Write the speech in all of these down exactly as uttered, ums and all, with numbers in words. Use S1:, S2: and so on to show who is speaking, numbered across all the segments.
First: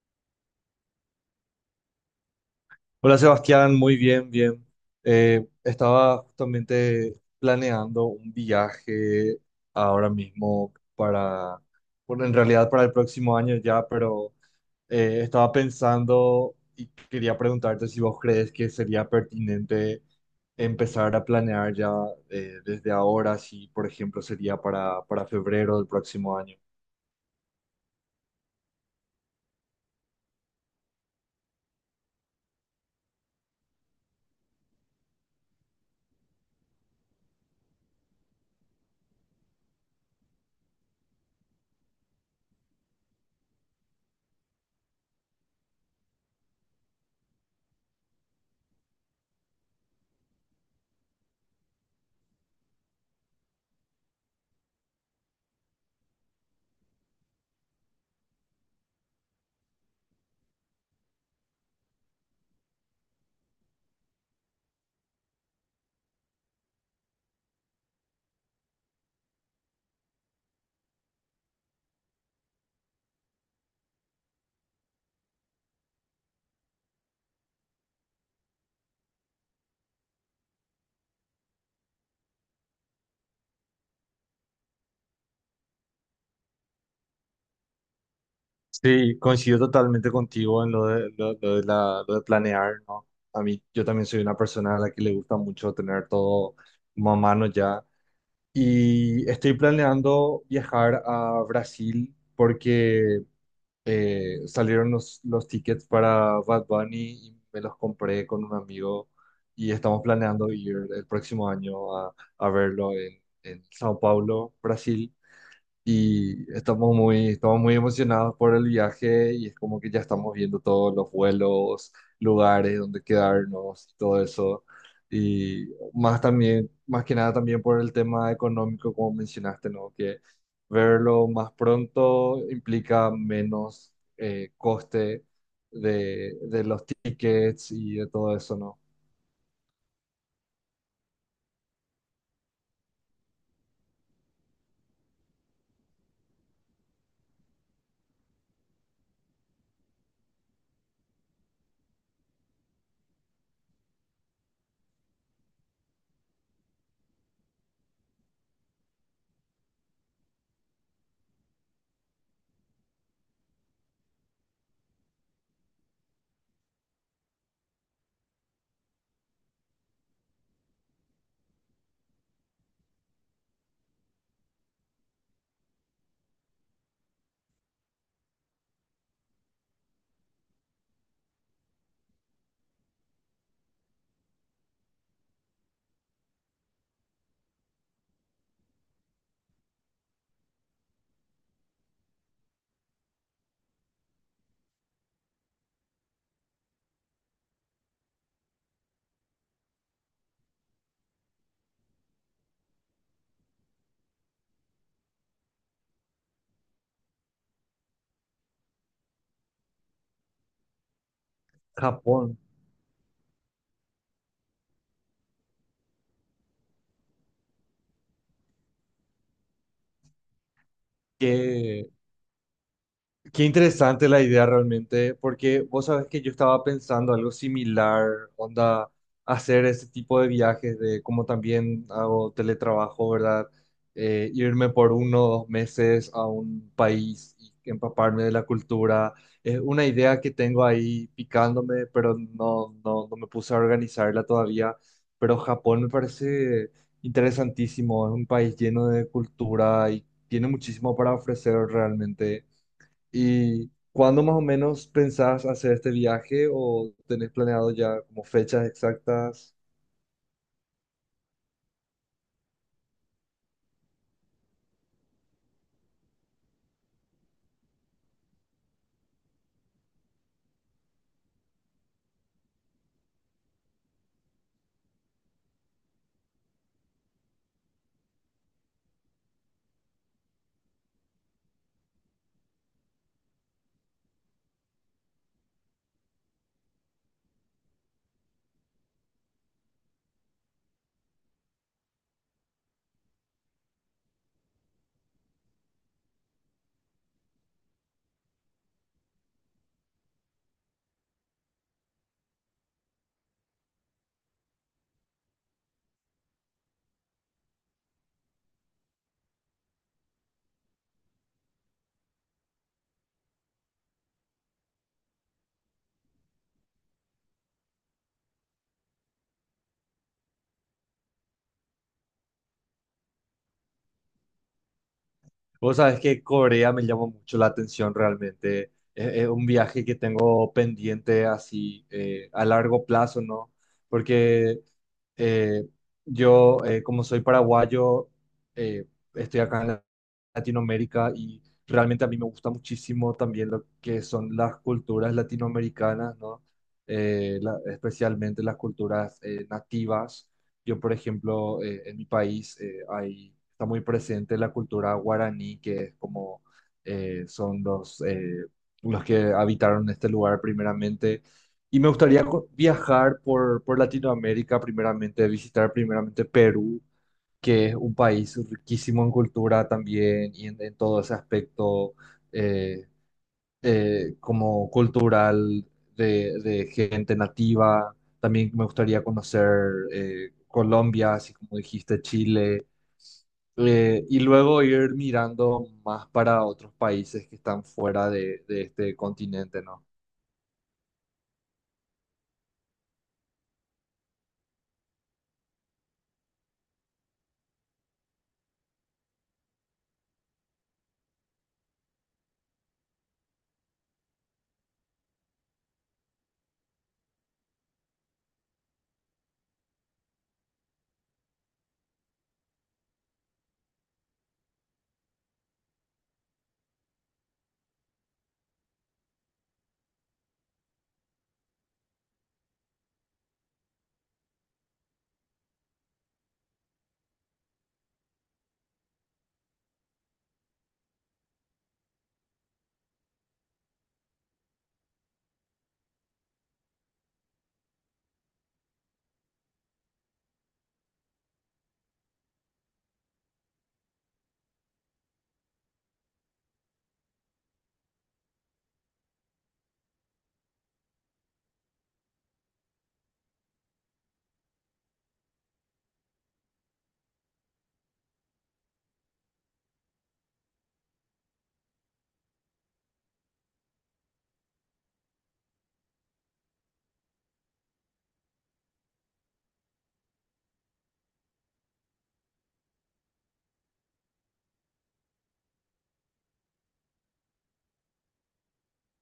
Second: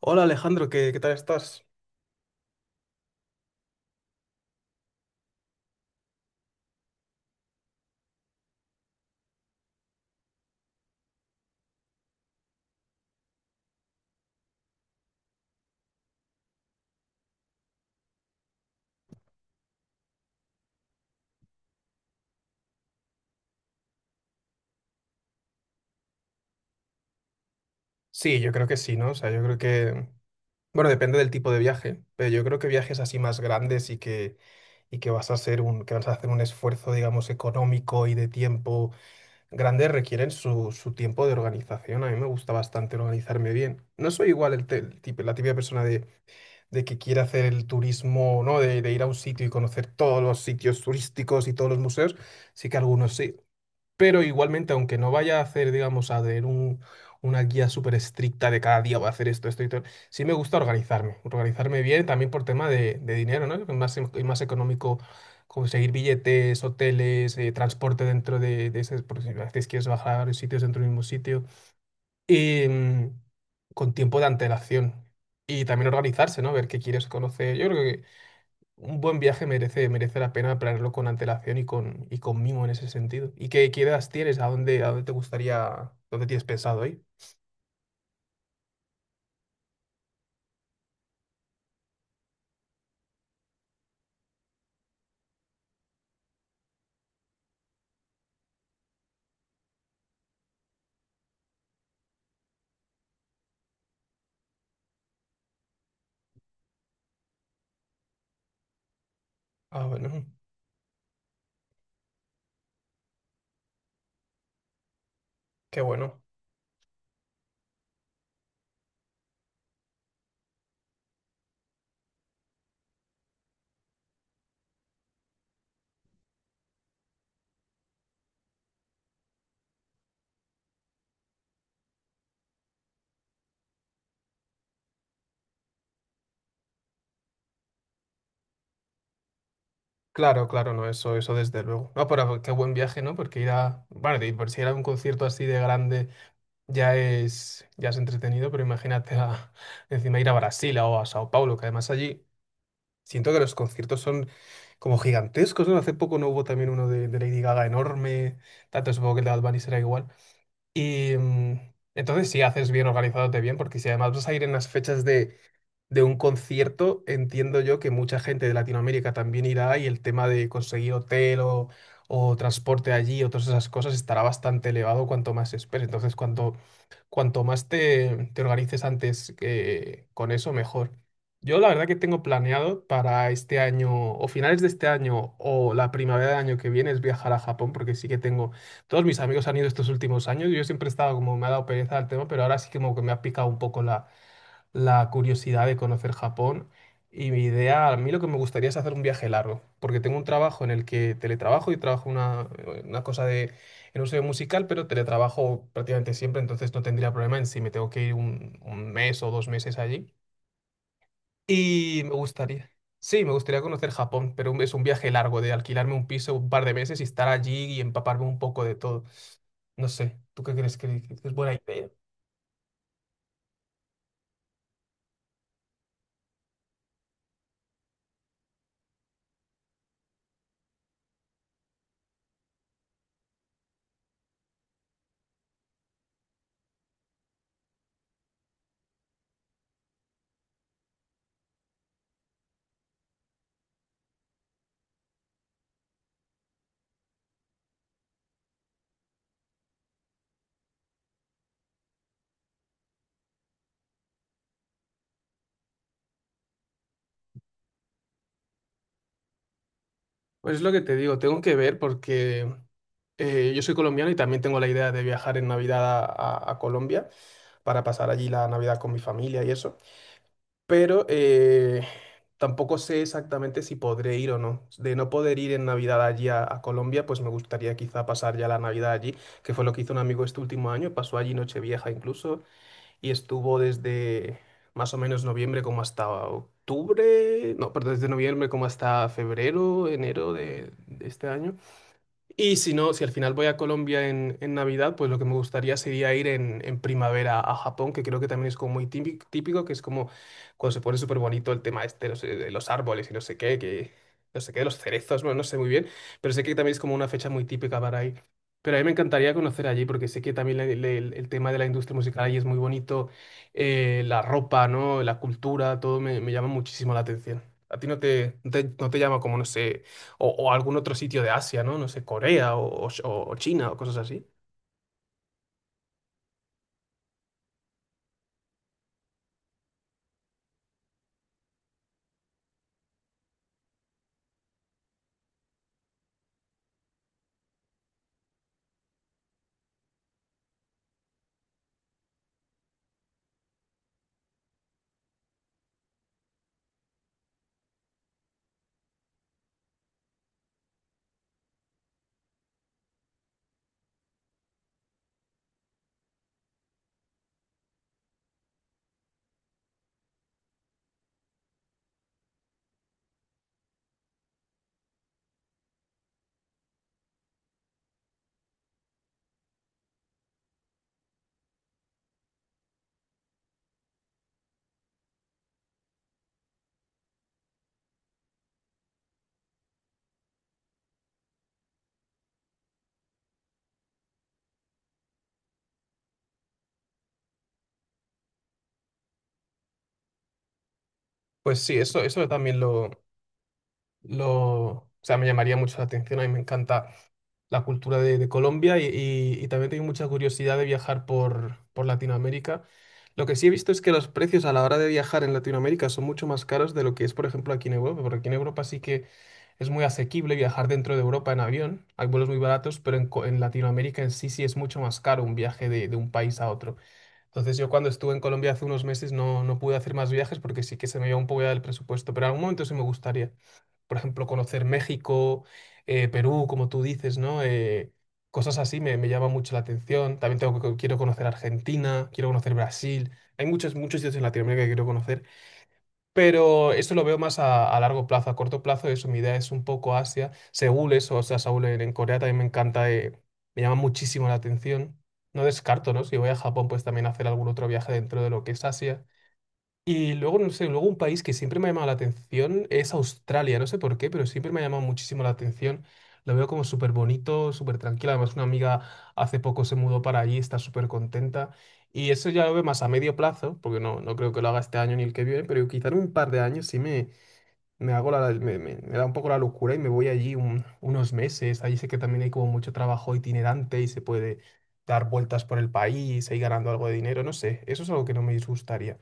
S1: Hola Alejandro, ¿qué, qué tal estás?
S2: Hola Sebastián, muy bien, bien. Eh, estaba justamente planeando un viaje ahora mismo para, bueno, en realidad para el próximo año ya, pero eh, estaba pensando y quería preguntarte si vos crees que sería pertinente empezar a planear ya eh, desde ahora, si por ejemplo sería para, para febrero del próximo año.
S1: Sí, yo creo que sí, ¿no? O sea, yo creo que, bueno, depende del tipo de viaje, pero yo creo que viajes así más grandes y que, y que, vas a hacer un, que vas a hacer un esfuerzo, digamos, económico y de tiempo grande requieren su, su tiempo de organización. A mí me gusta bastante organizarme bien. No soy igual el, te- el tipo, la típica persona de, de que quiere hacer el turismo, ¿no? De, de ir a un sitio y conocer todos los sitios turísticos y todos los museos. Sí que algunos sí. Pero igualmente, aunque no vaya a hacer, digamos, a tener un- una guía súper estricta de cada día voy a hacer esto, esto y todo, sí me gusta organizarme, organizarme bien también por tema de, de dinero, ¿no? Que Es más, em- es más económico conseguir billetes, hoteles, eh, transporte dentro de, de ese, por si a veces quieres bajar a varios sitios dentro del mismo sitio, y mm, con tiempo de antelación. Y también organizarse, ¿no? Ver qué quieres conocer. Yo creo un buen viaje merece, merece la pena planearlo con antelación y con, y con mimo en ese sentido. ¿Y qué, qué ideas tienes? ¿A dónde, a dónde te gustaría, dónde tienes pensado ir?
S2: Sí, coincido totalmente contigo en lo de, lo, lo de la, lo de planear, ¿no? A mí, yo también soy una persona a la que le gusta mucho tener todo como a mano ya. Y estoy planeando viajar a Brasil porque eh, salieron los, los, tickets para Bad Bunny y me los compré con un amigo y
S1: Ah,
S2: estamos
S1: bueno,
S2: planeando ir el próximo año a, a, verlo en, en Sao Paulo, Brasil,
S1: qué bueno.
S2: y estamos muy, estamos muy emocionados por el viaje, y es como que ya estamos viendo todos los vuelos, lugares donde quedarnos y todo eso. Y más también, más que nada también por el tema económico, como mencionaste, ¿no? Que verlo más pronto implica menos eh, coste de, de los tickets y de todo eso, ¿no?
S1: Claro, claro, no, eso, eso desde luego. No, pero qué buen viaje, ¿no? Porque ir a, bueno, de por si era un concierto así de grande ya es, ya es entretenido, pero imagínate a- encima ir a Brasil o a Sao Paulo, que además allí siento que los conciertos son como gigantescos, ¿no? Hace poco no hubo también uno de, de Lady Gaga enorme, tanto supongo que el de Bad Bunny será igual. Y mm, entonces, si haces bien organizándote bien, porque si además vas a ir en las fechas de, de un concierto, entiendo yo que mucha gente de Latinoamérica también irá y el tema de conseguir hotel o, o transporte allí o todas esas cosas estará bastante elevado cuanto más esperes. Entonces, cuanto cuanto más te, te organices antes eh, con eso, mejor. Yo la verdad que tengo planeado para este año, o finales de este año, o la primavera del año que viene, es viajar a Japón, porque sí que tengo, todos mis amigos han ido estos últimos años, yo siempre he estado como, me ha dado pereza el tema, pero ahora sí que como que me ha picado un poco la la curiosidad de conocer Japón y mi idea, a mí lo que me gustaría es hacer un viaje largo, porque tengo un trabajo en el que teletrabajo y trabajo una, una cosa de, en un sello musical, pero teletrabajo prácticamente siempre, entonces no tendría problema en si me tengo que ir un, un mes o dos meses allí. Y me
S2: Japón,
S1: gustaría, sí, me gustaría conocer Japón, pero un- es un viaje largo de alquilarme un piso un par de meses y estar allí y empaparme un poco de todo. No sé, ¿tú qué crees que que es buena
S2: ¿qué?
S1: idea?
S2: Qué interesante la idea realmente, porque vos sabés que yo estaba pensando algo similar, onda, hacer ese tipo de viajes, de como también hago teletrabajo, ¿verdad? Eh, irme por uno o dos meses a un país y empaparme de la cultura. Es una idea que tengo ahí picándome, pero no, no, no me puse a organizarla todavía. Pero Japón me parece interesantísimo, es un país lleno de cultura y tiene muchísimo para ofrecer realmente. ¿Y cuándo más o menos pensás hacer este viaje o tenés planeado ya como fechas exactas?
S1: Pues es lo que te digo, tengo que ver porque Eh, yo soy colombiano y también tengo la idea de viajar en Navidad a, a- a Colombia para pasar allí la Navidad con mi familia y eso. Pero eh, tampoco sé exactamente si podré ir o no. De no poder ir en Navidad allí a, a Colombia, pues me gustaría quizá pasar ya la Navidad allí, que fue lo que hizo un amigo este último año. Pasó allí Nochevieja incluso y estuvo desde más o menos noviembre como hasta octubre, no, perdón, desde noviembre como hasta febrero, enero de de este año. Y si no, si al final voy a Colombia en, en Navidad, pues lo que me gustaría sería ir en, en primavera a Japón, que creo que también es como muy típico, típico, que es como cuando se pone súper bonito el tema este, no sé, de los árboles y no sé qué, que no sé qué, de los cerezos, bueno, no sé muy bien, pero sé que también es como una fecha muy típica para ir. Pero a mí me encantaría conocer allí, porque sé que también le- le- el, el tema de la industria musical allí es muy bonito, eh, la ropa, ¿no? La cultura, todo me, me llama muchísimo la atención. ¿A ti no te, no te, no te llama como, no sé o, o algún otro sitio de Asia, ¿no? No sé, Corea o, o- o China o cosas así.
S2: Vos sabés que Corea me llamó mucho la atención realmente. Es, es un viaje que tengo pendiente así eh, a largo plazo, ¿no? Porque eh, yo, eh, como soy paraguayo, eh, estoy acá en Latinoamérica, y realmente a mí me gusta muchísimo también lo que son las culturas latinoamericanas, ¿no? Eh, la- especialmente las culturas eh, nativas. Yo, por ejemplo, eh, en mi país eh, hay está muy presente la cultura guaraní, que es como eh, son los, eh, los que habitaron este lugar primeramente. Y me gustaría co- viajar por, por, Latinoamérica primeramente, visitar primeramente Perú, que es un país riquísimo en cultura también y en, en, todo ese aspecto, eh, eh, como cultural, de, de gente nativa. También me gustaría conocer eh, Colombia, así como dijiste, Chile, eh, y luego ir mirando más para otros países que están fuera de, de este continente, ¿no?
S1: Pues sí, eso, eso también lo, lo, o sea, me llamaría mucho la atención. A mí me encanta la cultura de, de Colombia y, y- y también tengo mucha curiosidad de viajar por, por Latinoamérica. Lo que sí he visto es que los precios a la hora de viajar en Latinoamérica son mucho más caros de lo que es, por ejemplo, aquí en Europa, porque aquí en Europa sí que es muy asequible viajar dentro de Europa en avión. Hay vuelos muy baratos, pero en, co- en Latinoamérica en sí sí es mucho más caro un viaje de, de un país a otro. Entonces yo cuando estuve en Colombia hace unos meses no, no pude hacer más viajes porque sí que se me iba un poco ya del presupuesto, pero en algún momento sí me gustaría, por ejemplo, conocer México, eh, Perú, como tú dices, ¿no? Eh, cosas así me, me llama mucho la atención. También tengo que, quiero conocer Argentina, quiero conocer Brasil. Hay muchos, muchos sitios en Latinoamérica que quiero conocer. Pero eso lo veo más a, a largo plazo, a corto plazo, eso, mi idea es un poco Asia, Seúl, eso, o sea, Seúl en en Corea también me encanta, eh, me llama muchísimo la atención. No descarto, ¿no? Si voy a Japón, pues también hacer algún otro viaje dentro de lo que es Asia. Y luego, no sé, luego un país que siempre me ha llamado la atención es Australia, no sé por qué, pero siempre me ha llamado muchísimo la atención. Lo veo como súper bonito, súper tranquilo. Además, una amiga hace poco se mudó para allí, está súper contenta. Y eso ya lo veo más a medio plazo, porque no, no creo que lo haga este año ni el que viene, pero quizá en un par de años sí me, me hago la, me, me- me da un poco la locura y me voy allí un- unos meses. Allí sé que también hay como mucho trabajo itinerante y se puede dar vueltas por el país e ir ganando algo de dinero, no sé. Eso es algo que no me disgustaría.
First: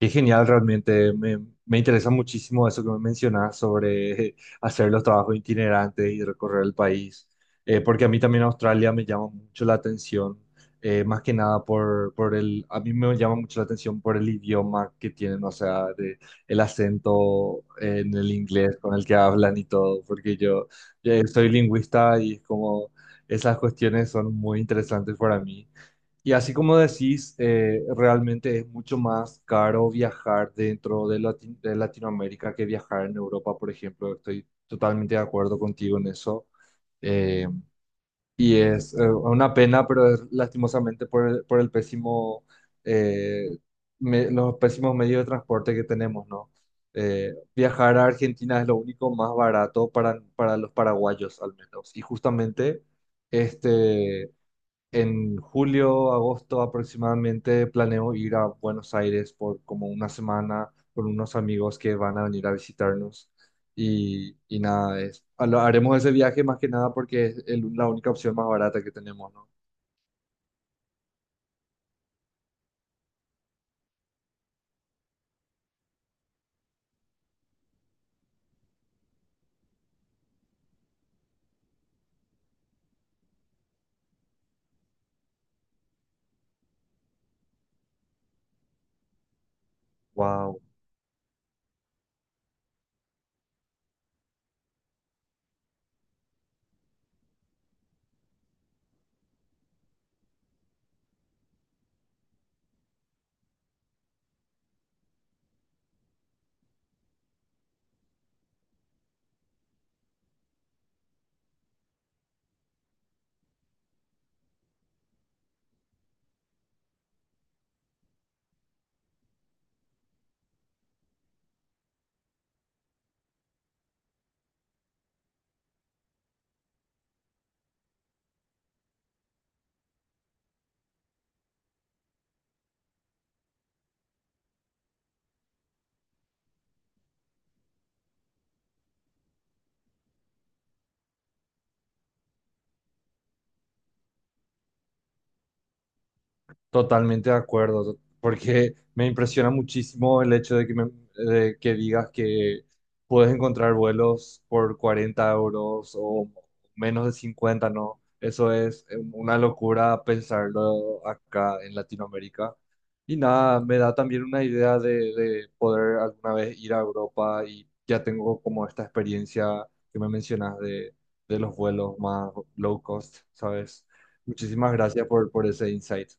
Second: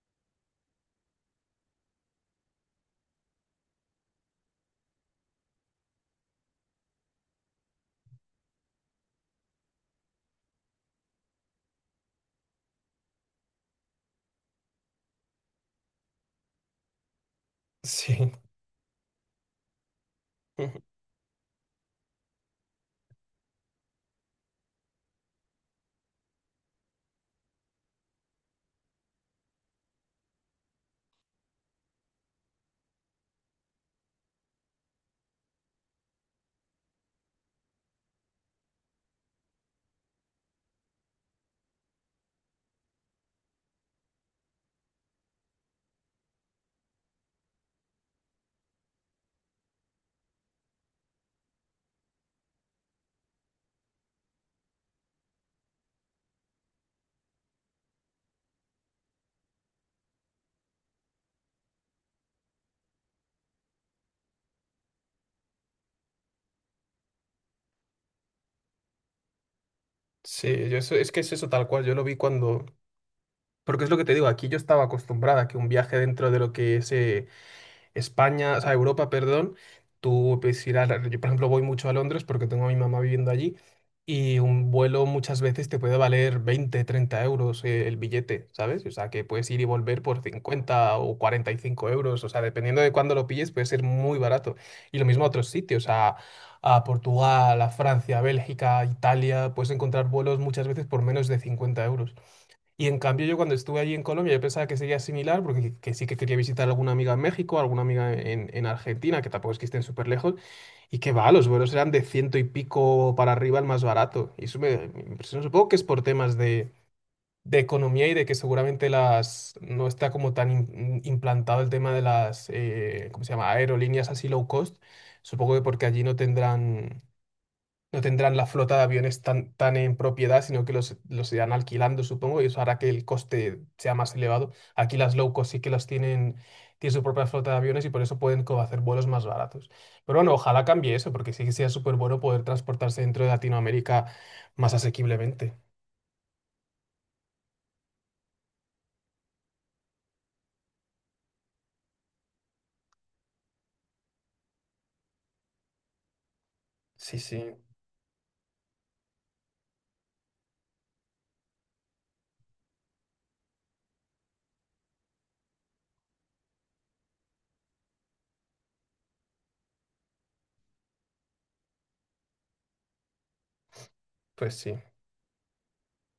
S2: Qué genial, realmente. Me, me interesa muchísimo eso que me mencionas sobre hacer los trabajos itinerantes y recorrer el país. Eh, porque a mí también Australia me llama mucho la atención, eh, más que nada por, por el, a mí me llama mucho la atención por el idioma que tienen, o sea, de- el acento en
S1: Sí.
S2: el inglés con el que hablan y todo, porque yo
S1: Ujú.
S2: eh, soy lingüista y es como esas cuestiones son muy interesantes para mí. Y así como decís, eh, realmente es mucho más caro viajar dentro de, Lati- de Latinoamérica que viajar en Europa, por ejemplo. Estoy totalmente de acuerdo contigo en eso. Eh, y es eh, una pena, pero es lastimosamente por el, por el pésimo, eh, me- los pésimos medios de transporte que tenemos, ¿no? Eh, viajar a Argentina es lo único más barato para, para, los paraguayos, al menos. Y justamente... Este, en julio, agosto aproximadamente planeo ir a Buenos Aires por como una semana con unos amigos que van a venir a visitarnos, y, y nada, es, lo haremos ese viaje más que nada porque es el- la única opción más barata que tenemos, ¿no?
S1: Sí, yo eso, es que es eso tal cual, yo lo vi cuando, porque es lo que te digo, aquí yo estaba acostumbrada a que un viaje dentro de lo que es eh, España, o sea, Europa, perdón, tú puedes ir. a... la- Yo, por ejemplo, voy mucho a Londres porque tengo a mi mamá viviendo allí y un vuelo muchas veces te puede valer veinte, treinta euros eh, el billete, ¿sabes? O sea, que puedes ir y volver por
S2: Wow.
S1: cincuenta o cuarenta y cinco euros, o sea, dependiendo de cuándo lo pilles, puede ser muy barato. Y lo mismo a otros sitios, a, a Portugal, a Francia, a Bélgica, a Italia, puedes encontrar vuelos muchas veces por menos de cincuenta euros. Y en cambio yo cuando estuve allí en Colombia yo pensaba que sería similar, porque que, que sí que quería visitar alguna amiga en México, alguna amiga en, en, Argentina, que tampoco es que estén súper lejos, y que va, los vuelos eran de ciento y pico para arriba el más barato. Y eso me, me impresionó. Supongo que es por temas de, de economía y de que seguramente las no está como tan im- implantado el tema de las, eh, ¿cómo se llama?, aerolíneas así low cost. Supongo que porque allí no tendrán no tendrán la flota de aviones tan, tan en propiedad, sino que los, los irán alquilando, supongo, y eso hará que el coste sea más elevado. Aquí las low cost sí que las tienen, tienen su propia flota de aviones y por eso pueden como hacer vuelos más baratos. Pero bueno, ojalá cambie eso, porque sí que sea súper bueno poder transportarse dentro de Latinoamérica más asequiblemente.
S2: Totalmente de acuerdo, porque me impresiona muchísimo el hecho de que, me- de que, digas que puedes encontrar vuelos por cuarenta euros o menos de
S1: Sí, sí,
S2: cincuenta, ¿no? Eso es eh, una locura pensarlo acá en Latinoamérica. Y nada, me da también una idea de, de, poder alguna vez ir a Europa, y ya tengo como esta experiencia que me mencionas de, de los vuelos más low cost, ¿sabes?
S1: pues
S2: Muchísimas
S1: sí.
S2: gracias por, por, ese insight.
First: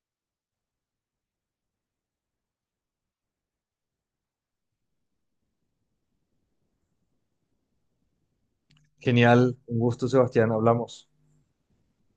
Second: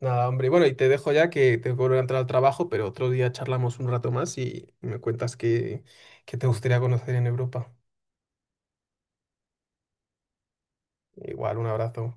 S1: Nada, hombre. Bueno, y te dejo ya que tengo que volver a entrar al trabajo, pero otro día charlamos un rato más y me cuentas qué, qué, te gustaría conocer en Europa.
S2: Genial, un gusto, Sebastián, hablamos.
S1: Igual, un abrazo.